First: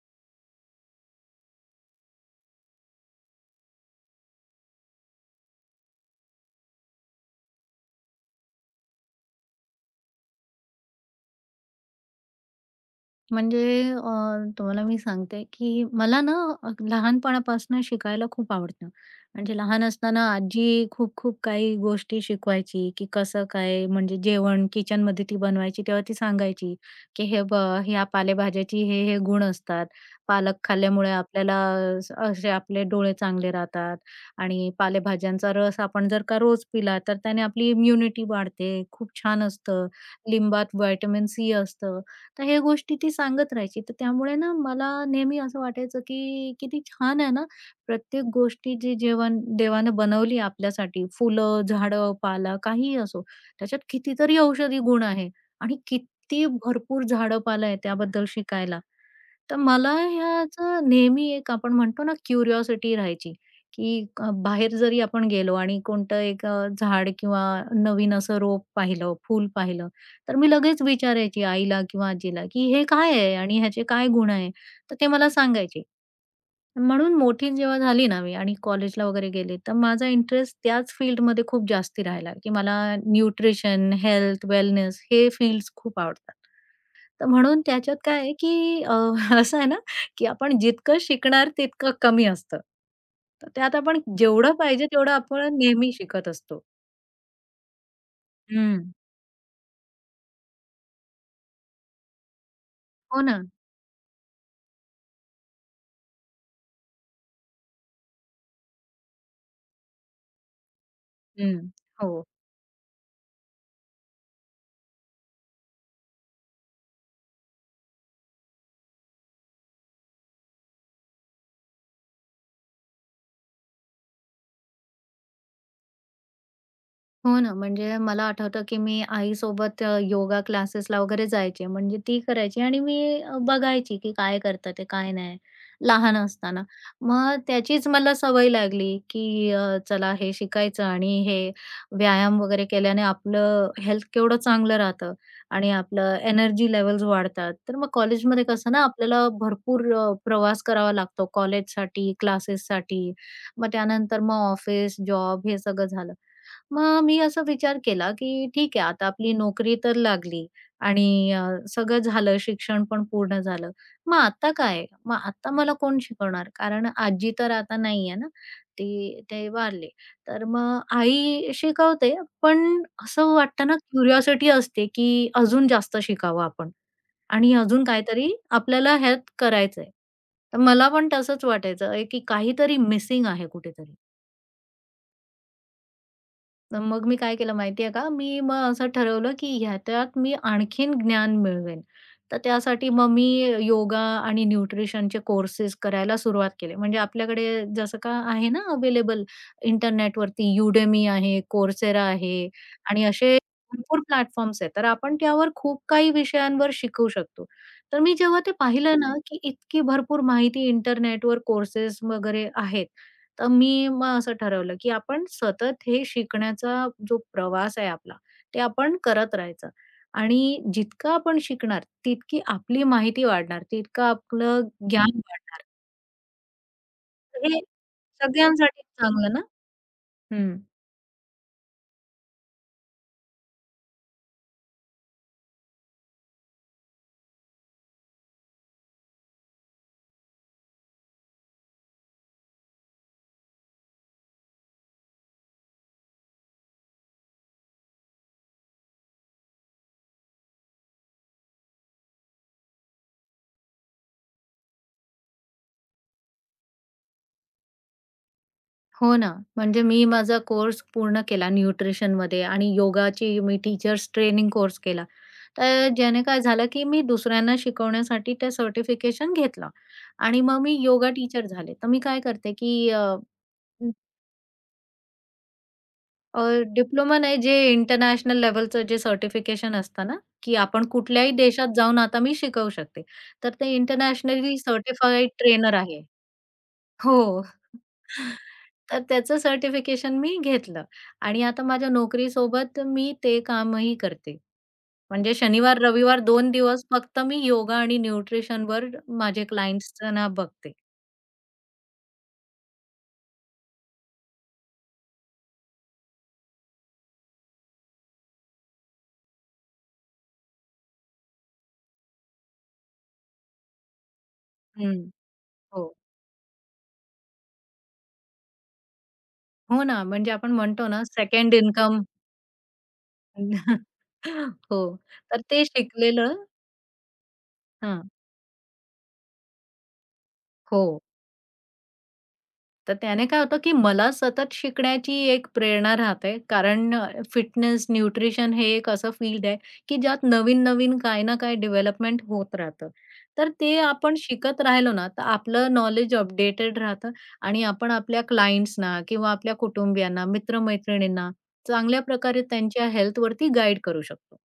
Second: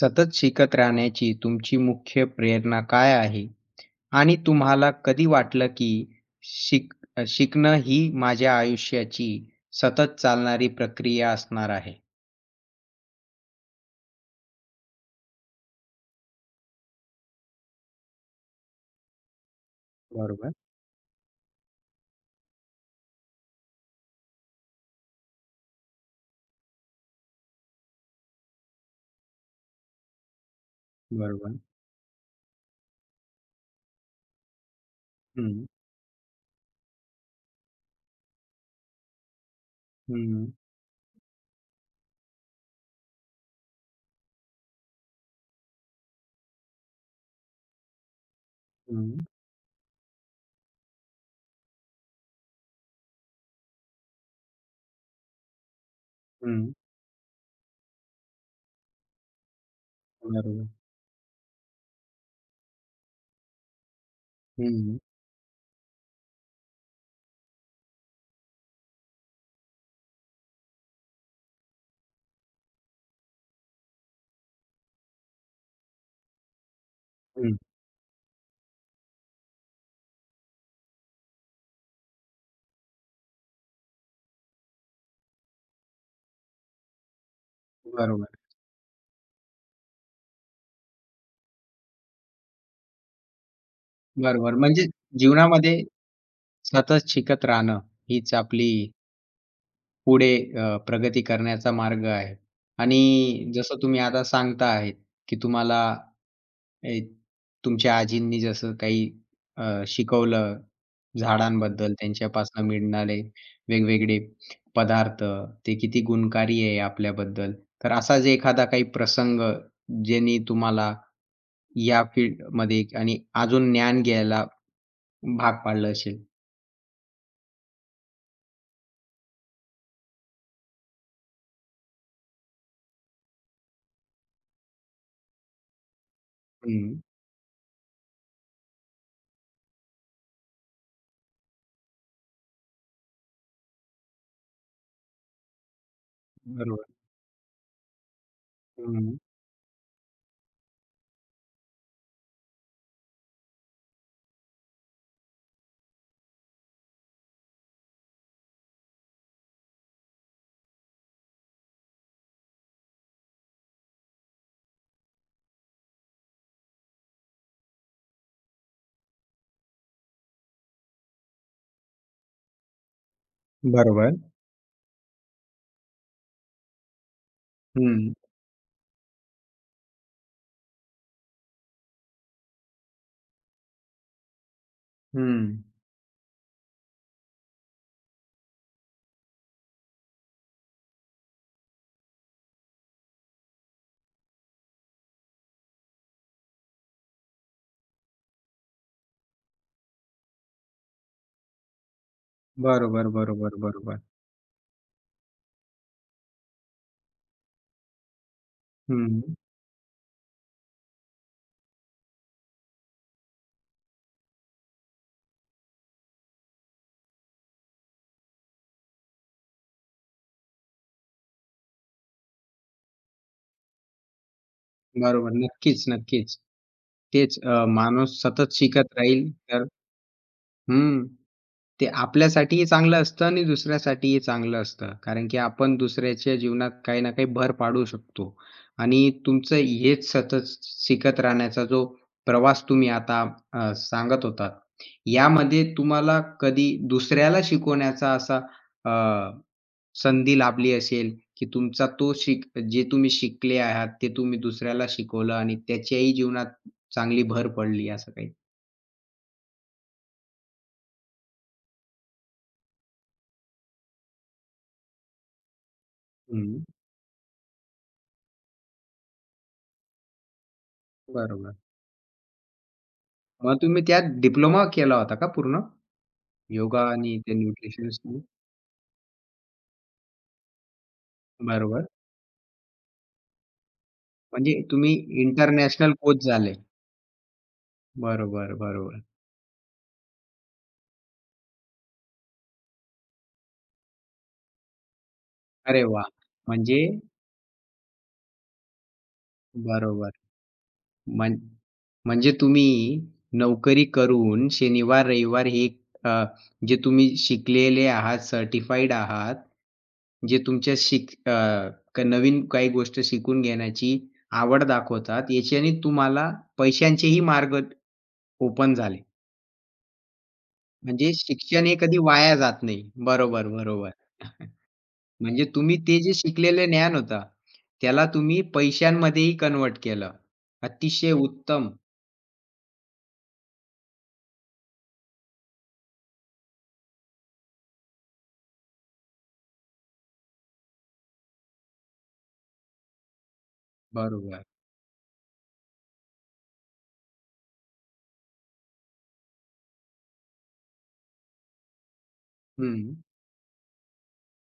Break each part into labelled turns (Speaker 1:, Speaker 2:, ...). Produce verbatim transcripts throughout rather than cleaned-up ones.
Speaker 1: सतत शिकत राहण्याची तुमची मुख्य प्रेरणा काय आहे? आणि तुम्हाला कधी वाटलं की शिक शिकणं ही माझ्या आयुष्याची सतत चालणारी प्रक्रिया असणार आहे?
Speaker 2: म्हणजे अ, तुम्हाला मी सांगते, की मला ना अ, लहानपणापासून शिकायला खूप आवडतं. म्हणजे लहान असताना
Speaker 1: बरोबर,
Speaker 2: आजी खूप-खूप काही गोष्टी शिकवायची, की कसं काय म्हणजे जेवण किचनमध्ये ती बनवायची तेव्हा ती सांगायची, की "हे बघ, ह्या पालेभाज्याची हे, हे गुण असतात. पालक खाल्ल्यामुळे आपल्याला
Speaker 1: बरोबर.
Speaker 2: अ, असे आपले डोळे चांगले राहतात आणि पालेभाज्यांचा
Speaker 1: हं,
Speaker 2: रस आपण जर का रोज पिला तर त्याने आपली इम्युनिटी वाढते. खूप छान असतं.
Speaker 1: हं,
Speaker 2: लिंबात व्हिटॅमिन सी असतं." तर ह्या गोष्टी ती सांगत राहायची. तर त्यामुळे ना मला नेहमी असं वाटायचं, की किती छान आहे ना, प्रत्येक गोष्टी जी
Speaker 1: हं,
Speaker 2: जेवण देवानं बनवली आपल्यासाठी, फुलं, झाडं, पाला काहीही असो, त्याच्यात कितीतरी औषधी गुण आहे आणि किती
Speaker 1: हं.
Speaker 2: भरपूर झाडं-पालं आहे त्याबद्दल शिकायला. तर मला
Speaker 1: बरोबर.
Speaker 2: ह्याचं नेहमी एक आपण म्हणतो ना क्युरिओसिटी राहायची, की अ, बाहेर
Speaker 1: हं,
Speaker 2: जरी आपण गेलो आणि कोणतं एक अ, झाड किंवा नवीन असं रोप पाहिलं, फूल पाहिलं, तर मी लगेच विचारायची आईला किंवा आजीला, की "हे काय आहे आणि ह्याचे काय गुण आहे?" तर ते मला सांगायचे. म्हणून मोठी
Speaker 1: हं.
Speaker 2: जेव्हा झाली ना मी आणि कॉलेजला वगैरे गेले, तर माझा इंटरेस्ट त्याच फील्डमध्ये खूप जास्ती राहिला, की मला न्यूट्रिशन, हेल्थ, वेलनेस हे फील्ड्स खूप आवडतात. तर म्हणून त्याच्यात काय
Speaker 1: बरोबर,
Speaker 2: आहे, की अ, असं आहे ना, की आपण जितकं शिकणार तितकं कमी असतं. तर त्यात आपण जेवढं
Speaker 1: बरोबर. म्हणजे
Speaker 2: पाहिजे तेवढं आपण
Speaker 1: जीवनामध्ये
Speaker 2: नेहमी शिकत असतो.
Speaker 1: सतत शिकत राहणं हीच आपली
Speaker 2: हं.
Speaker 1: पुढे अ, प्रगती करण्याचा मार्ग आहे
Speaker 2: हो ना.
Speaker 1: आणि जसं तुम्ही आता सांगता आहेत, की तुम्हाला ए तुमच्या आजींनी जसं काही अ, शिकवलं
Speaker 2: हं.
Speaker 1: झाडांबद्दल,
Speaker 2: हो.
Speaker 1: त्यांच्यापासून मिळणारे वेगवेगळे पदार्थ, ते किती गुणकारी आहे आपल्याबद्दल. तर असाच एखादा काही प्रसंग ज्यांनी तुम्हाला या फील्डमध्ये आणि अजून ज्ञान घ्यायला भाग पाडलं असेल?
Speaker 2: हो ना, म्हणजे मला आठवतं, की मी आईसोबत अ, योगा क्लासेसला वगैरे जायचे. म्हणजे ती करायची आणि मी अ, बघायची, की काय करतात ते, काय नाही. लहान असताना.
Speaker 1: हं,
Speaker 2: मग त्याचीच मला सवय लागली, की अ, चला हे शिकायचं आणि हे व्यायाम वगैरे केल्याने आपलं हेल्थ केवढं चांगलं राहतं आणि आपलं एनर्जी
Speaker 1: बरोबर.
Speaker 2: लेव्हल्स वाढतात. तर मग कॉलेजमध्ये कसं ना,
Speaker 1: हं.
Speaker 2: आपल्याला भरपूर अ, प्रवास करावा लागतो कॉलेजसाठी, क्लासेससाठी. मग त्यानंतर मग ऑफिस, जॉब हे सगळं झालं. मग मी असा विचार केला, की ठीक आहे आता आपली नोकरी तर लागली आणि अ, सगळं झालं, शिक्षण पण पूर्ण झालं. मग आता काय? मग आता मला कोण शिकवणार? कारण आजी तर आता नाहीये ना, ती ते वारले. तर मग आई शिकवते, पण असं वाटतं ना
Speaker 1: बरोबर.
Speaker 2: क्युरिओसिटी असते, की अजून जास्त शिकावं आपण आणि अजून
Speaker 1: हं,
Speaker 2: काहीतरी आपल्याला ह्यात करायचंय. तर मला पण तसंच वाटायचं, की काहीतरी मिसिंग आहे कुठेतरी.
Speaker 1: हं.
Speaker 2: तर मग मी काय केलं माहिती का, मी मग असं ठरवलं की ह्याच्यात मी आणखीन ज्ञान मिळवेन. तर त्यासाठी मग मी योगा आणि न्यूट्रिशनचे कोर्सेस करायला सुरुवात केले म्हणजे आपल्याकडे जसं का आहे ना अवेलेबल इंटरनेटवरती Udemy आहे, Coursera आहे आणि
Speaker 1: बरोबर,
Speaker 2: असे
Speaker 1: बरोबर, बरोबर.
Speaker 2: भरपूर प्लॅटफॉर्म्स आहेत. तर आपण त्यावर खूप काही विषयांवर शिकू शकतो. तर मी जेव्हा ते पाहिलं ना,
Speaker 1: हं.
Speaker 2: की इतकी भरपूर माहिती इंटरनेटवर कोर्सेस वगैरे आहेत. तर मी मग असं ठरवलं, की आपण सतत हे शिकण्याचा जो प्रवास आहे आपला, ते आपण करत राहायचं आणि जितकं आपण शिकणार, तितकी आपली माहिती वाढणार, तितकं आपलं ज्ञान हं.
Speaker 1: बरोबर.
Speaker 2: वाढणार.
Speaker 1: नक्कीच, नक्कीच. तेच
Speaker 2: तर
Speaker 1: अ,
Speaker 2: हे
Speaker 1: माणूस सतत
Speaker 2: सगळ्यांसाठी
Speaker 1: शिकत राहील
Speaker 2: चांगलं ना?
Speaker 1: तर
Speaker 2: हं.
Speaker 1: हं. ते आपल्यासाठीही चांगलं असतं आणि दुसऱ्यासाठीही चांगलं असतं. कारण की आपण दुसऱ्याच्या जीवनात काही ना काही भर पाडू शकतो. आणि तुमचं हेच सतत शिकत राहण्याचा जो प्रवास तुम्ही आता अ, सांगत होतात, यामध्ये तुम्हाला कधी दुसऱ्याला शिकवण्याचा असा संधी लाभली असेल, की तुमचा तो शिक जे तुम्ही शिकले आहात, ते तुम्ही दुसऱ्याला शिकवलं आणि त्याच्याही जीवनात चांगली भर पडली असं काही?
Speaker 2: हो ना. म्हणजे मी माझा कोर्स पूर्ण केला न्यूट्रिशनमध्ये आणि योगाची मी टीचर्स ट्रेनिंग कोर्स केला. तर ज्याने काय
Speaker 1: हं.
Speaker 2: झालं, की मी दुसऱ्यांना शिकवण्यासाठी ते सर्टिफिकेशन घेतलं आणि मग मी योगा टीचर
Speaker 1: बरोबर.
Speaker 2: झाले. तर मी काय करते, की
Speaker 1: मग तुम्ही त्यात डिप्लोमा केला होता का पूर्ण?
Speaker 2: अ,
Speaker 1: योगा
Speaker 2: डिप्लोमा
Speaker 1: आणि ते
Speaker 2: नाही, जे
Speaker 1: न्यूट्रिशनिस्ट
Speaker 2: इंटरनॅशनल लेव्हलचं जे सर्टिफिकेशन असतं ना, की आपण कुठल्याही देशात
Speaker 1: बरोबर.
Speaker 2: जाऊन आता मी शिकवू शकते. तर ते इंटरनॅशनली
Speaker 1: म्हणजे तुम्ही
Speaker 2: सर्टिफाईड ट्रेनर
Speaker 1: इंटरनॅशनल
Speaker 2: आहे.
Speaker 1: कोच झाले.
Speaker 2: हो.
Speaker 1: बरोबर,
Speaker 2: तर
Speaker 1: बरोबर.
Speaker 2: त्याचं सर्टिफिकेशन मी घेतलं आणि आता माझ्या नोकरीसोबत मी ते कामही करते. म्हणजे शनिवार,
Speaker 1: अरे वाह!
Speaker 2: रविवार दोन
Speaker 1: म्हणजे
Speaker 2: दिवस फक्त मी योगा आणि न्यूट्रिशनवर माझे
Speaker 1: बरोबर.
Speaker 2: क्लायंट्सना बघते.
Speaker 1: म्हण म्हणजे तुम्ही नोकरी करून शनिवार, रविवार हे अ, जे तुम्ही शिकलेले आहात, सर्टिफाईड आहात, जे तुमच्या शिक अ, क- नवीन काही गोष्ट शिकून घेण्याची आवड
Speaker 2: हं.
Speaker 1: दाखवतात, याच्याने
Speaker 2: हो.
Speaker 1: तुम्हाला पैशांचेही मार्ग ओपन झाले.
Speaker 2: हो ना, म्हणजे आपण म्हणतो ना
Speaker 1: म्हणजे
Speaker 2: सेकंड
Speaker 1: शिक्षण हे कधी
Speaker 2: इन्कम
Speaker 1: वाया जात नाही. बरोबर, बरोबर.
Speaker 2: हो. तर
Speaker 1: म्हणजे
Speaker 2: ते
Speaker 1: तुम्ही ते जे
Speaker 2: शिकलेलं
Speaker 1: शिकलेलं ज्ञान होतं, त्याला
Speaker 2: हां.
Speaker 1: तुम्ही पैशांमध्येही कन्व्हर्ट केलं.
Speaker 2: हो.
Speaker 1: अतिशय उत्तम.
Speaker 2: तर त्याने काय होतं, की मला सतत शिकण्याची एक प्रेरणा राहते. कारण अ, फिटनेस, न्यूट्रिशन हे एक असं फील्ड आहे, की ज्यात नवीन-नवीन काही ना काही डेव्हलपमेंट होत राहतं. तर ते आपण
Speaker 1: बरोबर.
Speaker 2: शिकत राहिलो ना, तर आपलं नॉलेज अपडेटेड राहतं आणि आपण आपल्या क्लायंट्सना किंवा आपल्या कुटुंबियांना, मित्र चांगल्या प्रकारे त्यांच्या
Speaker 1: हं.
Speaker 2: हेल्थवरती गाईड करू शकतो.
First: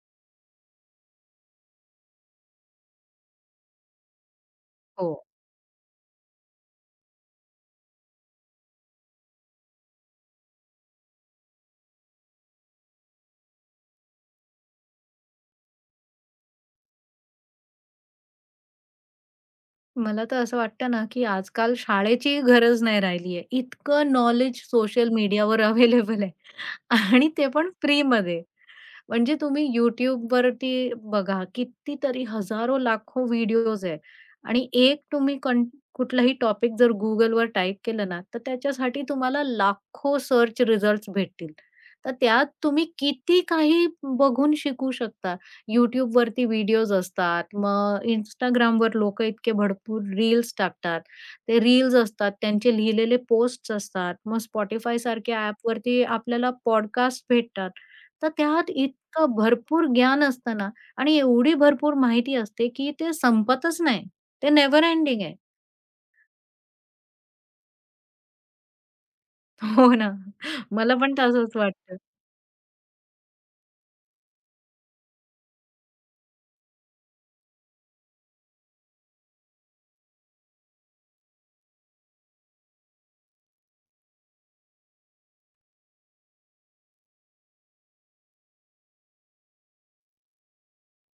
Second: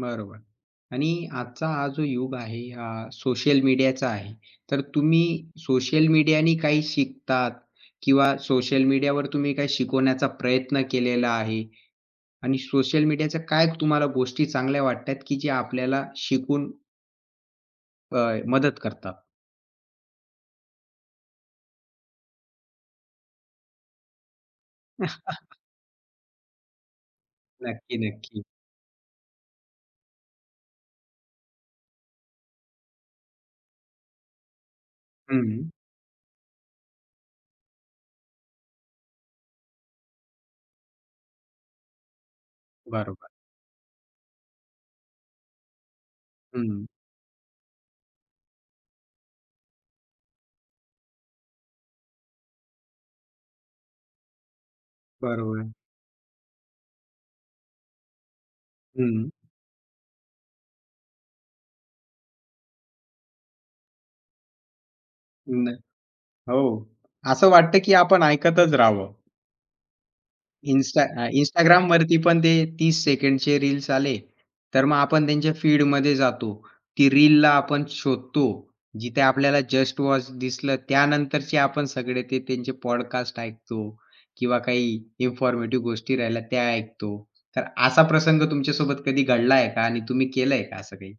Speaker 1: बरोबर. आणि आजचा हा जो युग आहे, हा सोशल मीडियाचा आहे. तर
Speaker 2: हो.
Speaker 1: तुम्ही सोशल मीडियाने काही शिकतात किंवा सोशल मीडियावर तुम्ही काही शिकवण्याचा प्रयत्न केलेला आहे आणि सोशल मीडियाच्या काय तुम्हाला गोष्टी चांगल्या वाटतात, की जे आपल्याला शिकून अ, मदत करतात?
Speaker 2: मला तर असं वाटतं ना, की आजकाल शाळेचीही गरज नाही राहिली आहे. इतकं नॉलेज सोशल मीडियावर अवेलेबल आहे आणि ते पण
Speaker 1: नक्की,
Speaker 2: फ्रीमध्ये.
Speaker 1: नक्की.
Speaker 2: म्हणजे तुम्ही YouTubeवरती बघा, कितीतरी हजारो, लाखो व्हिडिओज आहे आणि एक तुम्ही कं
Speaker 1: हं.
Speaker 2: कुठलाही टॉपिक जर Googleवर टाइप केलं ना, तर त्याच्यासाठी तुम्हाला लाखो सर्च रिझल्ट्स भेटतील. तर त्यात तुम्ही
Speaker 1: बरोबर.
Speaker 2: किती काही बघून शिकू शकता. YouTubeवरती
Speaker 1: हं.
Speaker 2: व्हिडिओज असतात, मग Instagramवर लोकं इतके भरपूर रील्स टाकतात. ते रील्स असतात, त्यांचे लिहिलेले पोस्ट्स असतात. मग Spotify सारख्या
Speaker 1: बरोबर.
Speaker 2: ॲपवरती आपल्याला पॉडकास्ट भेटतात. तर त्यात
Speaker 1: हं.
Speaker 2: इतकं भरपूर ज्ञान असतं ना आणि एवढी भरपूर माहिती असते, की ते संपतच नाही. ते नेव्हर एंडिंग आहे.
Speaker 1: न हो. असं वाटतं, की आपण ऐकतच राहावं.
Speaker 2: हो ना. मला
Speaker 1: Insta
Speaker 2: पण
Speaker 1: अ,
Speaker 2: तसंच वाटतं.
Speaker 1: Instagramवरती पण ते तीस सेकंडचे रील्स आले, तर मग आपण त्यांच्या फीडमध्ये जातो. ती रीलला आपण शोधतो. जिथे आपल्याला जस्ट वॉच दिसलं, त्यानंतरचे आपण सगळे ते त्यांचे पॉडकास्ट ऐकतो किंवा काही इन्फॉर्मेटिव्ह गोष्टी राहिल्या त्या ऐकतो. तर असा प्रसंग तुमच्यासोबत कधी घडला आहे का? आणि तुम्ही केलंय का असं काही?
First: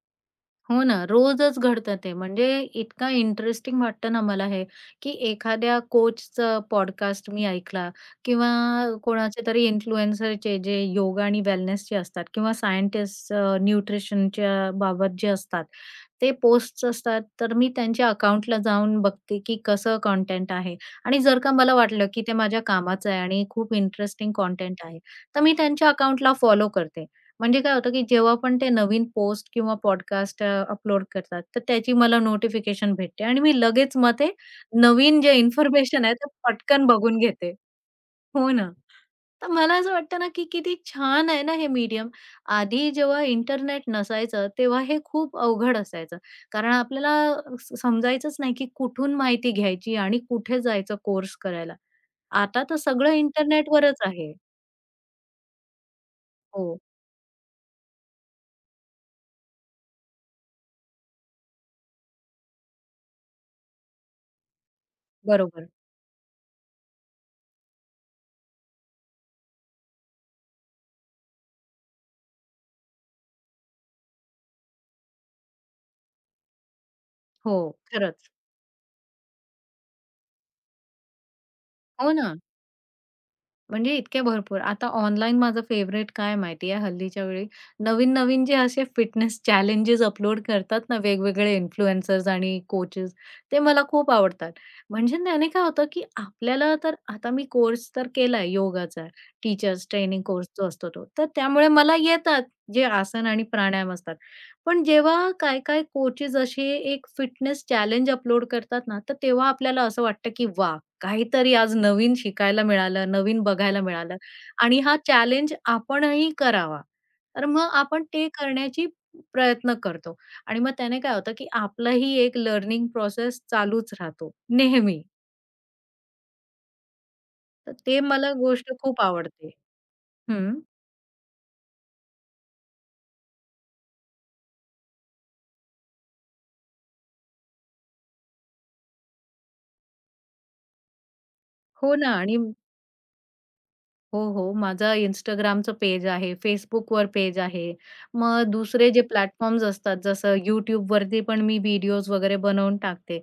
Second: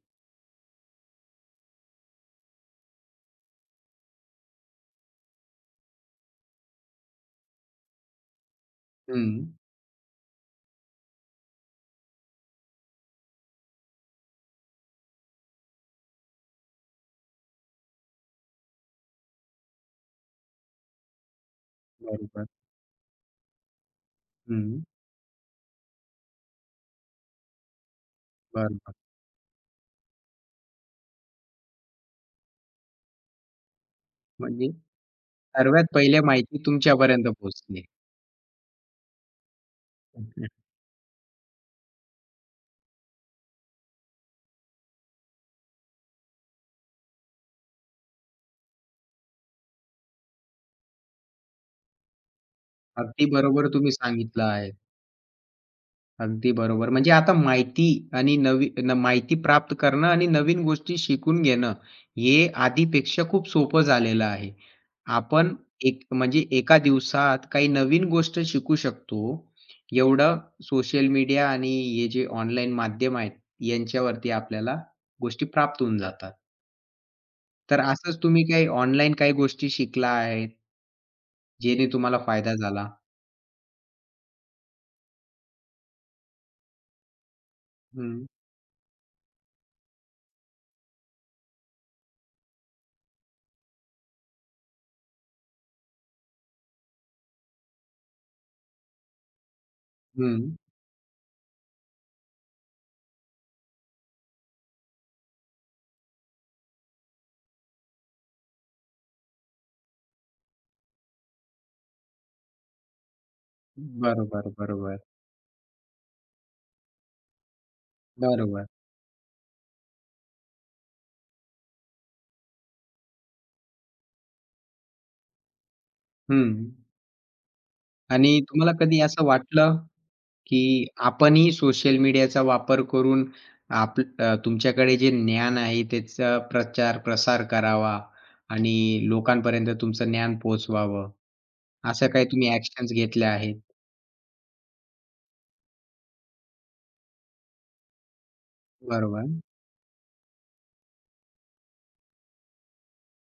Speaker 2: हो ना. रोजच घडतं ते. म्हणजे इतका इंटरेस्टिंग वाटतं ना मला हे, की एखाद्या कोचचं पॉडकास्ट मी ऐकला किंवा
Speaker 1: हं.
Speaker 2: कोणाचे तरी इन्फ्लुएन्सरचे जे योगा आणि वेलनेसचे असतात किंवा सायंटिस्ट न्यूट्रिशनच्या बाबत जे असतात. ते पोस्ट असतात, तर मी त्यांच्या अकाउंटला जाऊन बघते, की कसं कंटेंट आहे आणि जर का मला वाटलं, की ते
Speaker 1: बरोबर.
Speaker 2: माझ्या कामाचं आहे आणि खूप इंटरेस्टिंग कंटेंट
Speaker 1: हं.
Speaker 2: आहे, तर मी त्यांच्या अकाउंटला फॉलो करते. म्हणजे काय होतं, की जेव्हा पण ते
Speaker 1: बरोबर.
Speaker 2: नवीन पोस्ट किंवा पॉडकास्ट अपलोड करतात, तर त्याची मला नोटिफिकेशन भेटते आणि मी लगेच मग ते
Speaker 1: म्हणजे
Speaker 2: नवीन जे
Speaker 1: सर्वात
Speaker 2: इन्फॉर्मेशन आहे,
Speaker 1: पहिल्या
Speaker 2: ते
Speaker 1: माहिती
Speaker 2: पटकन बघून
Speaker 1: तुमच्यापर्यंत
Speaker 2: घेते.
Speaker 1: पोहोचली.
Speaker 2: हो ना. तर मला असं वाटतं ना, की किती छान आहे ना हे मीडियम. आधी जेव्हा इंटरनेट नसायचं, तेव्हा हे खूप अवघड असायचं. कारण आपल्याला स समजायचंच नाही, की कुठून माहिती घ्यायची आणि कुठे जायचं कोर्स करायला. आता तर सगळं
Speaker 1: अगदी बरोबर तुम्ही
Speaker 2: इंटरनेटवरच आहे.
Speaker 1: सांगितलं आहे. अगदी
Speaker 2: हो,
Speaker 1: बरोबर. म्हणजे आता माहिती आणि नवी न माहिती प्राप्त करणं आणि नवीन गोष्टी शिकून घेणं, हे आधीपेक्षा खूप सोपं झालेलं आहे. आपण
Speaker 2: बरोबर.
Speaker 1: एक म्हणजे एका दिवसात काही नवीन गोष्ट शिकू शकतो, एवढं सोशल मीडिया आणि हे जे ऑनलाईन माध्यम आहेत, यांच्यावरती आपल्याला गोष्टी प्राप्त होऊन जातात.
Speaker 2: हो,
Speaker 1: तर असंच
Speaker 2: खरंच.
Speaker 1: तुम्ही काही ऑनलाईन काही गोष्टी शिकला आहेत, जेणे
Speaker 2: हो
Speaker 1: तुम्हाला
Speaker 2: ना.
Speaker 1: फायदा झाला?
Speaker 2: म्हणजे इतके भरपूर. आता ऑनलाईन माझं फेव्हरेट काय माहिती आहे हल्लीच्या वेळी,
Speaker 1: हं,
Speaker 2: नवीन-नवीन जे असे फिटनेस चॅलेंजेस अपलोड करतात ना वेगवेगळे इन्फ्लुएन्सर्स आणि कोचेस, ते मला खूप आवडतात. म्हणजे त्याने काय होतं, की आपल्याला तर आता मी कोर्स तर केलाय योगाचा, टीचर्स ट्रेनिंग कोर्स
Speaker 1: हं.
Speaker 2: जो असतो तो. तर त्यामुळे मला येतात जे आसन आणि प्राणायाम असतात. पण जेव्हा काय-काय कोचेस असे एक फिटनेस चॅलेंज अपलोड करतात ना, तर तेव्हा आपल्याला असं वाटतं, की वाह! काहीतरी आज नवीन शिकायला मिळालं, नवीन बघायला मिळालं
Speaker 1: बरोबर,
Speaker 2: आणि हा
Speaker 1: बरोबर.
Speaker 2: चॅलेंज आपणही करावा. तर मग आपण ते
Speaker 1: बरोबर.
Speaker 2: करण्याची प्रयत्न करतो आणि मग त्याने काय होतं, की आपलंही एक लर्निंग प्रोसेस चालूच राहतो नेहमी.
Speaker 1: हं.
Speaker 2: तर ते मला
Speaker 1: आणि तुम्हाला
Speaker 2: गोष्ट
Speaker 1: कधी
Speaker 2: खूप
Speaker 1: असं
Speaker 2: आवडते.
Speaker 1: वाटलं,
Speaker 2: हं.
Speaker 1: की आपणही सोशल मीडियाचा वापर करून आप अ, तुमच्याकडे जे ज्ञान आहे त्याचा प्रचार-प्रसार करावा आणि लोकांपर्यंत तुमचं ज्ञान पोहोचवावं.
Speaker 2: हो
Speaker 1: असं
Speaker 2: ना
Speaker 1: काही
Speaker 2: आणि
Speaker 1: तुम्ही ॲक्शन्स घेतल्या आहेत.
Speaker 2: हो, हो. माझं Instagramचं पेज आहे, Facebookवर पेज आहे. मग दुसरे जे
Speaker 1: बरोबर.
Speaker 2: प्लॅटफॉर्म्स असतात जसं YouTubeवरती पण मी व्हिडिओज वगैरे बनवून टाकते.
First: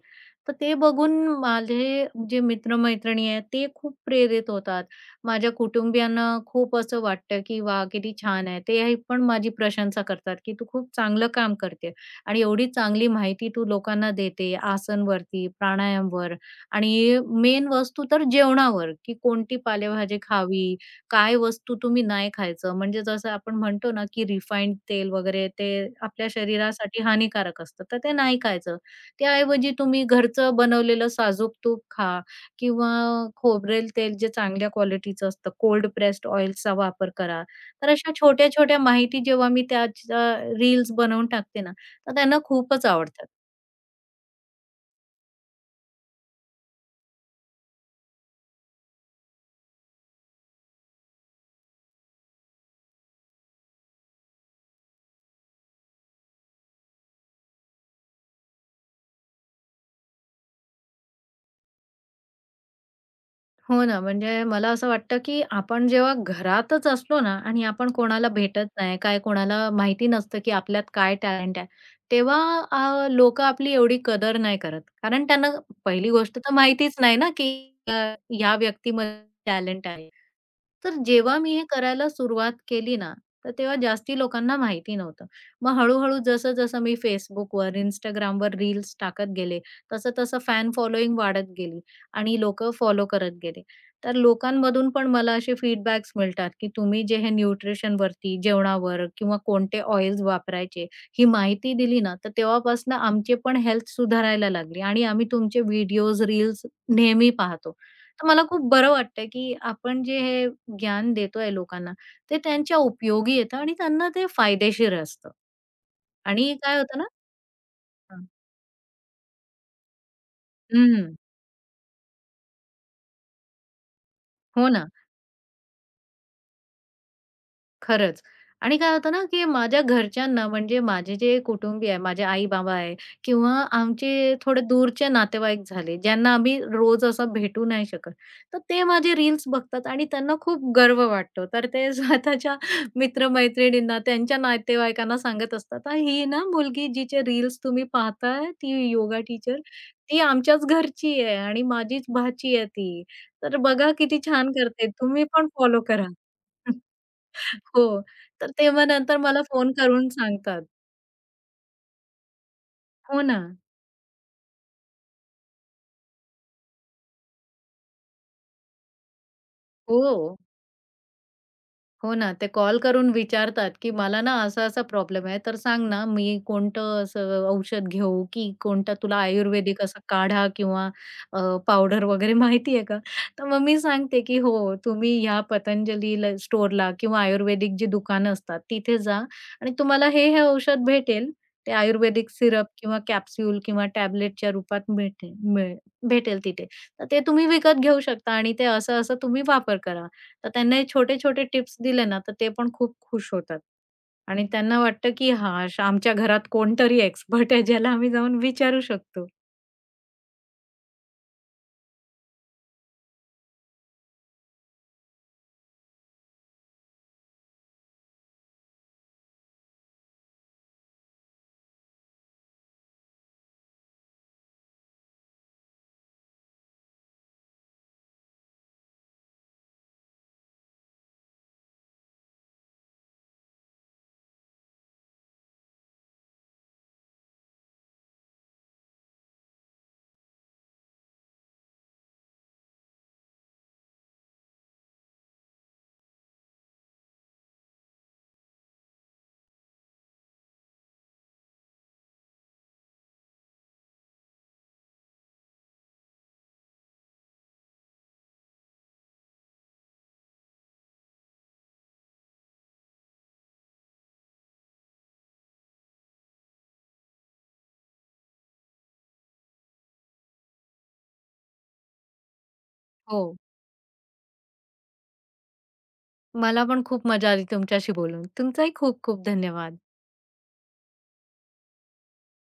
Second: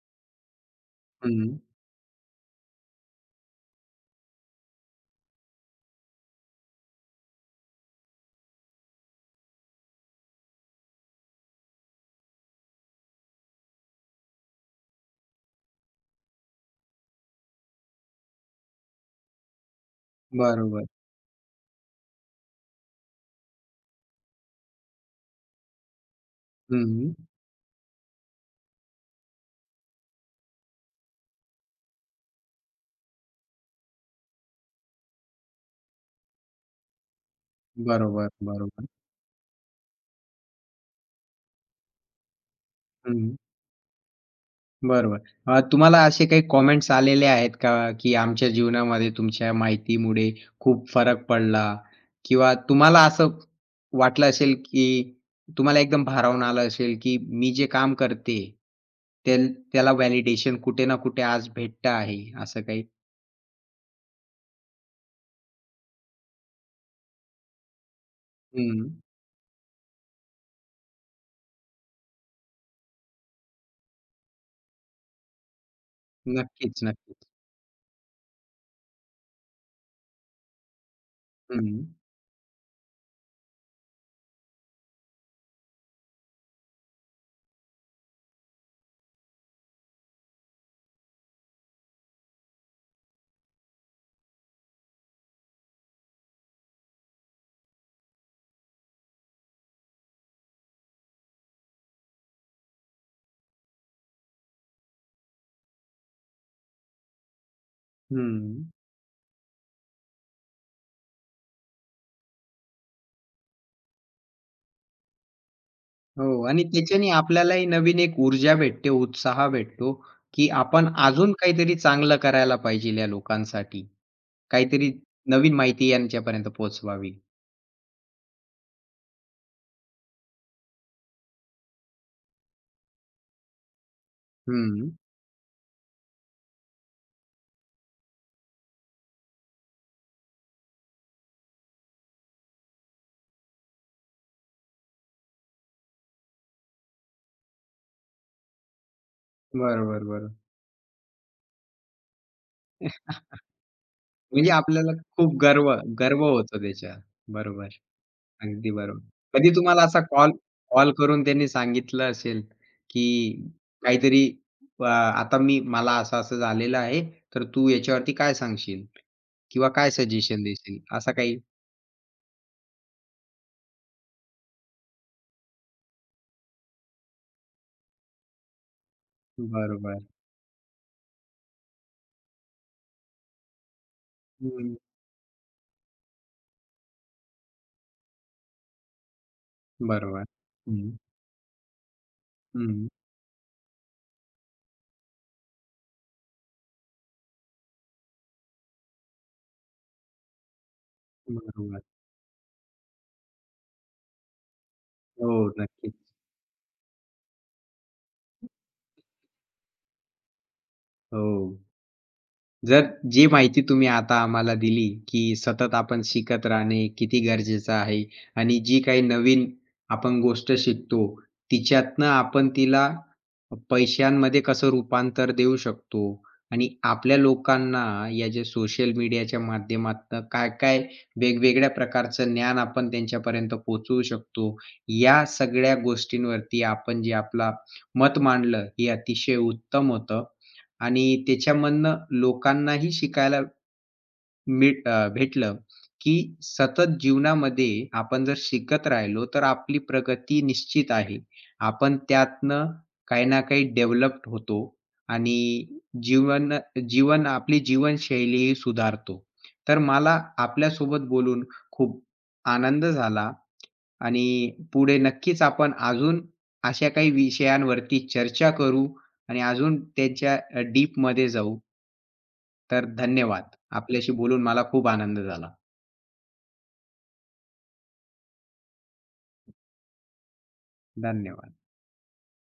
Speaker 2: तर ते बघून
Speaker 1: हं.
Speaker 2: माझे जे मित्र-मैत्रिणी आहेत ते खूप प्रेरित होतात. माझ्या कुटुंबियांना खूप असं वाटतं, की "वाह! किती छान आहे." ते हे पण माझी प्रशंसा करतात, की "तू खूप चांगलं काम करते आणि एवढी चांगली माहिती तू लोकांना देते आसनवरती, प्राणायामवर आणि मेन वस्तू तर जेवणावर, की कोणती पालेभाजी खावी."
Speaker 1: बरोबर.
Speaker 2: काय वस्तू तुम्ही नाही खायचं. म्हणजे जसं आपण म्हणतो ना, की रिफाइंड तेल वगैरे ते आपल्या शरीरासाठी
Speaker 1: हं.
Speaker 2: हानिकारक असतं, तर ते नाही खायचं. त्याऐवजी तुम्ही घरचं बनवलेलं साजूक तूप खा किंवा खोबरेल तेल जे चांगल्या क्वालिटीचं असतं, कोल्ड प्रेस्ड ऑइल्सचा वापर करा. तर अशा
Speaker 1: बरोबर,
Speaker 2: छोट्या-छोट्या
Speaker 1: बरोबर.
Speaker 2: माहिती जेव्हा मी त्याच्या रील्स बनवून टाकते ना, तर त्यांना खूपच आवडतात.
Speaker 1: हं. बरोबर. अ, तुम्हाला असे काही कमेंट्स आलेले आहेत का, की आमच्या जीवनामध्ये तुमच्या माहितीमुळे खूप फरक पडला? किंवा तुम्हाला असं वाटलं असेल, की तुम्हाला एकदम भारावून आलं असेल, की मी जे काम करते, त्याल त्याला व्हॅलिडेशन कुठे ना कुठे आज भेटतं आहे, असं काही?
Speaker 2: हो ना, म्हणजे मला असं वाटतं, की आपण जेव्हा घरातच असलो ना आणि आपण कोणाला भेटत
Speaker 1: हं.
Speaker 2: नाही, काय कोणाला माहिती नसतं, की आपल्यात काय टॅलेंट आहे. तेव्हा अ, आपली एवढी कदर नाही करत. कारण त्यांना पहिली गोष्ट तर
Speaker 1: नक्कीच,
Speaker 2: माहितीच नाही
Speaker 1: नक्कीच.
Speaker 2: ना, की अ, ह्या व्यक्तीमध्ये टॅलेंट आहे. तर जेव्हा मी हे
Speaker 1: हं,
Speaker 2: करायला सुरुवात केली ना, तर तेव्हा जास्ती लोकांना माहिती नव्हतं. मग हळू जसं-जसं मी Facebookवर, Instagramवर रील्स टाकत गेले, तसं-तसं फॅन फॉलोइंग वाढत गेली. आणि लोकं फॉलो करत गेले. तर लोकांमधून पण मला असे फीडबॅक्स मिळतात, की तुम्ही जे हे न्यूट्रिशनवरती, जेवणावर किंवा कोणते ऑइल्स वापरायचे, ही माहिती दिली ना, तर तेव्हापासून आमचे पण हेल्थ सुधारायला लागली आणि आम्ही तुमचे व्हिडिओज, रील्स नेहमी पाहतो. तर मला खूप
Speaker 1: हं.
Speaker 2: बरं वाटतं, की आपण जे हे ज्ञान देतोय लोकांना, ते त्यांच्या उपयोगी येतं आणि त्यांना ते फायदेशीर असतं.
Speaker 1: हो
Speaker 2: आणि
Speaker 1: आणि
Speaker 2: काय होतं ना
Speaker 1: त्याच्याने आपल्यालाही नवीन एक
Speaker 2: हं.
Speaker 1: ऊर्जा भेटते, उत्साह भेटतो, की आपण
Speaker 2: हं.
Speaker 1: अजून काहीतरी चांगलं करायला पाहिजे या लोकांसाठी.
Speaker 2: हो ना.
Speaker 1: काहीतरी नवीन माहिती यांच्यापर्यंत पोहोचवावी.
Speaker 2: खरंच. आणि काय होतं ना, की माझ्या घरच्यांना म्हणजे माझे जे कुटुंबीय आहे, माझे आई-बाबा आहे किंवा आमचे थोडे
Speaker 1: हं.
Speaker 2: दूरचे नातेवाईक झाले, ज्यांना आम्ही रोज असं भेटू नाही शकत. तर ते माझे रील्स बघतात आणि त्यांना खूप गर्व वाटतो. तर ते स्वतःच्या मित्र त्यांच्या नातेवाईकांना सांगत असतात, "आ, "ही ना मुलगी जिचे रील्स तुम्ही पाहताय, ती योगा टीचर,
Speaker 1: बरोबर,
Speaker 2: ती
Speaker 1: बरोबर.
Speaker 2: आमच्याच घरची आहे आणि माझीच भाची आहे ती. तर बघा किती
Speaker 1: म्हणजे
Speaker 2: छान करते.
Speaker 1: आपल्याला
Speaker 2: तुम्ही
Speaker 1: खूप
Speaker 2: पण
Speaker 1: गर्व
Speaker 2: फॉलो करा."
Speaker 1: गर्व होतो त्याच्या. बरोबर.
Speaker 2: हो. तर
Speaker 1: अगदी
Speaker 2: तेव्हा
Speaker 1: बरोबर.
Speaker 2: नंतर मला
Speaker 1: कधी
Speaker 2: फोन
Speaker 1: तुम्हाला असा
Speaker 2: करून
Speaker 1: कॉल
Speaker 2: सांगतात.
Speaker 1: कॉल करून त्यांनी सांगितलं असेल,
Speaker 2: हो ना.
Speaker 1: की काहीतरी अ, आता मी मला असं-असं झालेलं आहे, तर तू याच्यावरती काय सांगशील? किंवा काय
Speaker 2: हो.
Speaker 1: सजेशन देशील? असं काही?
Speaker 2: हो ना, ते कॉल करून विचारतात, की "मला ना असा-असा प्रॉब्लेम आहे, तर सांग ना, मी कोणतं असं औषध घेऊ, की कोणता तुला आयुर्वेदिक असा
Speaker 1: बरोबर.
Speaker 2: काढा किंवा अ, पावडर वगैरे माहिती आहे का?" तर मग मी सांगते, की
Speaker 1: हं.
Speaker 2: "हो, तुम्ही ह्या पतंजलीला स्टोअरला किंवा आयुर्वेदिक जी दुकानं असतात, तिथे जा आणि तुम्हाला
Speaker 1: बरोबर.
Speaker 2: हे-हे औषध
Speaker 1: हं.
Speaker 2: भेटेल. ते आयुर्वेदिक सिरप
Speaker 1: हं.
Speaker 2: किंवा कॅप्सूल किंवा टॅबलेटच्या रूपात भेटेल मिळेल भेटेल तिथे. तर ते तुम्ही विकत घेऊ शकता आणि ते असं-असं तुम्ही वापर करा." तर त्यांना हे छोटे-छोटे टिप्स
Speaker 1: बरोबर.
Speaker 2: दिले ना, तर ते पण खूप खुश होतात. आणि त्यांना वाटतं,
Speaker 1: हो,
Speaker 2: की हां, श
Speaker 1: नक्कीच.
Speaker 2: आमच्या घरात कोणतरी एक्सपर्ट आहे, ज्याला आम्ही जाऊन विचारू शकतो.
Speaker 1: हो. जर जी माहिती तुम्ही आता आम्हाला दिली, की सतत आपण शिकत राहणे किती गरजेचं आहे आणि जी काही नवीन आपण गोष्ट शिकतो, तिच्यातनं आपण तिला पैशांमध्ये कसं रूपांतर देऊ शकतो आणि आपल्या लोकांना या जे सोशल मीडियाच्या माध्यमातनं काय-काय वेगवेगळ्या प्रकारचं ज्ञान आपण त्यांच्यापर्यंत पोहोचवू शकतो. या सगळ्या गोष्टींवरती आपण जे आपला मत मांडलं, हे अतिशय उत्तम होतं. आणि त्याच्यामधनं लोकांनाही शिकायला मिळ अ, भेटलं, की सतत जीवनामध्ये आपण जर शिकत राहिलो, तर आपली प्रगती निश्चित आहे. आपण त्यातनं काही ना काही डेव्हलप्ड होतो आणि जीवन जीवन आपली जीवनशैलीही सुधारतो. तर मला आपल्यासोबत बोलून खूप आनंद झाला आणि पुढे नक्कीच आपण अजून अशा काही विषयांवरती चर्चा करू आणि अजून त्याच्या अ, डीपमध्ये जाऊ. तर
Speaker 2: हो,
Speaker 1: धन्यवाद. आपल्याशी बोलून मला खूप आनंद झाला.
Speaker 2: मला पण खूप मजा आली तुमच्याशी बोलून. तुमचाही खूप खूप धन्यवाद.
Speaker 1: धन्यवाद.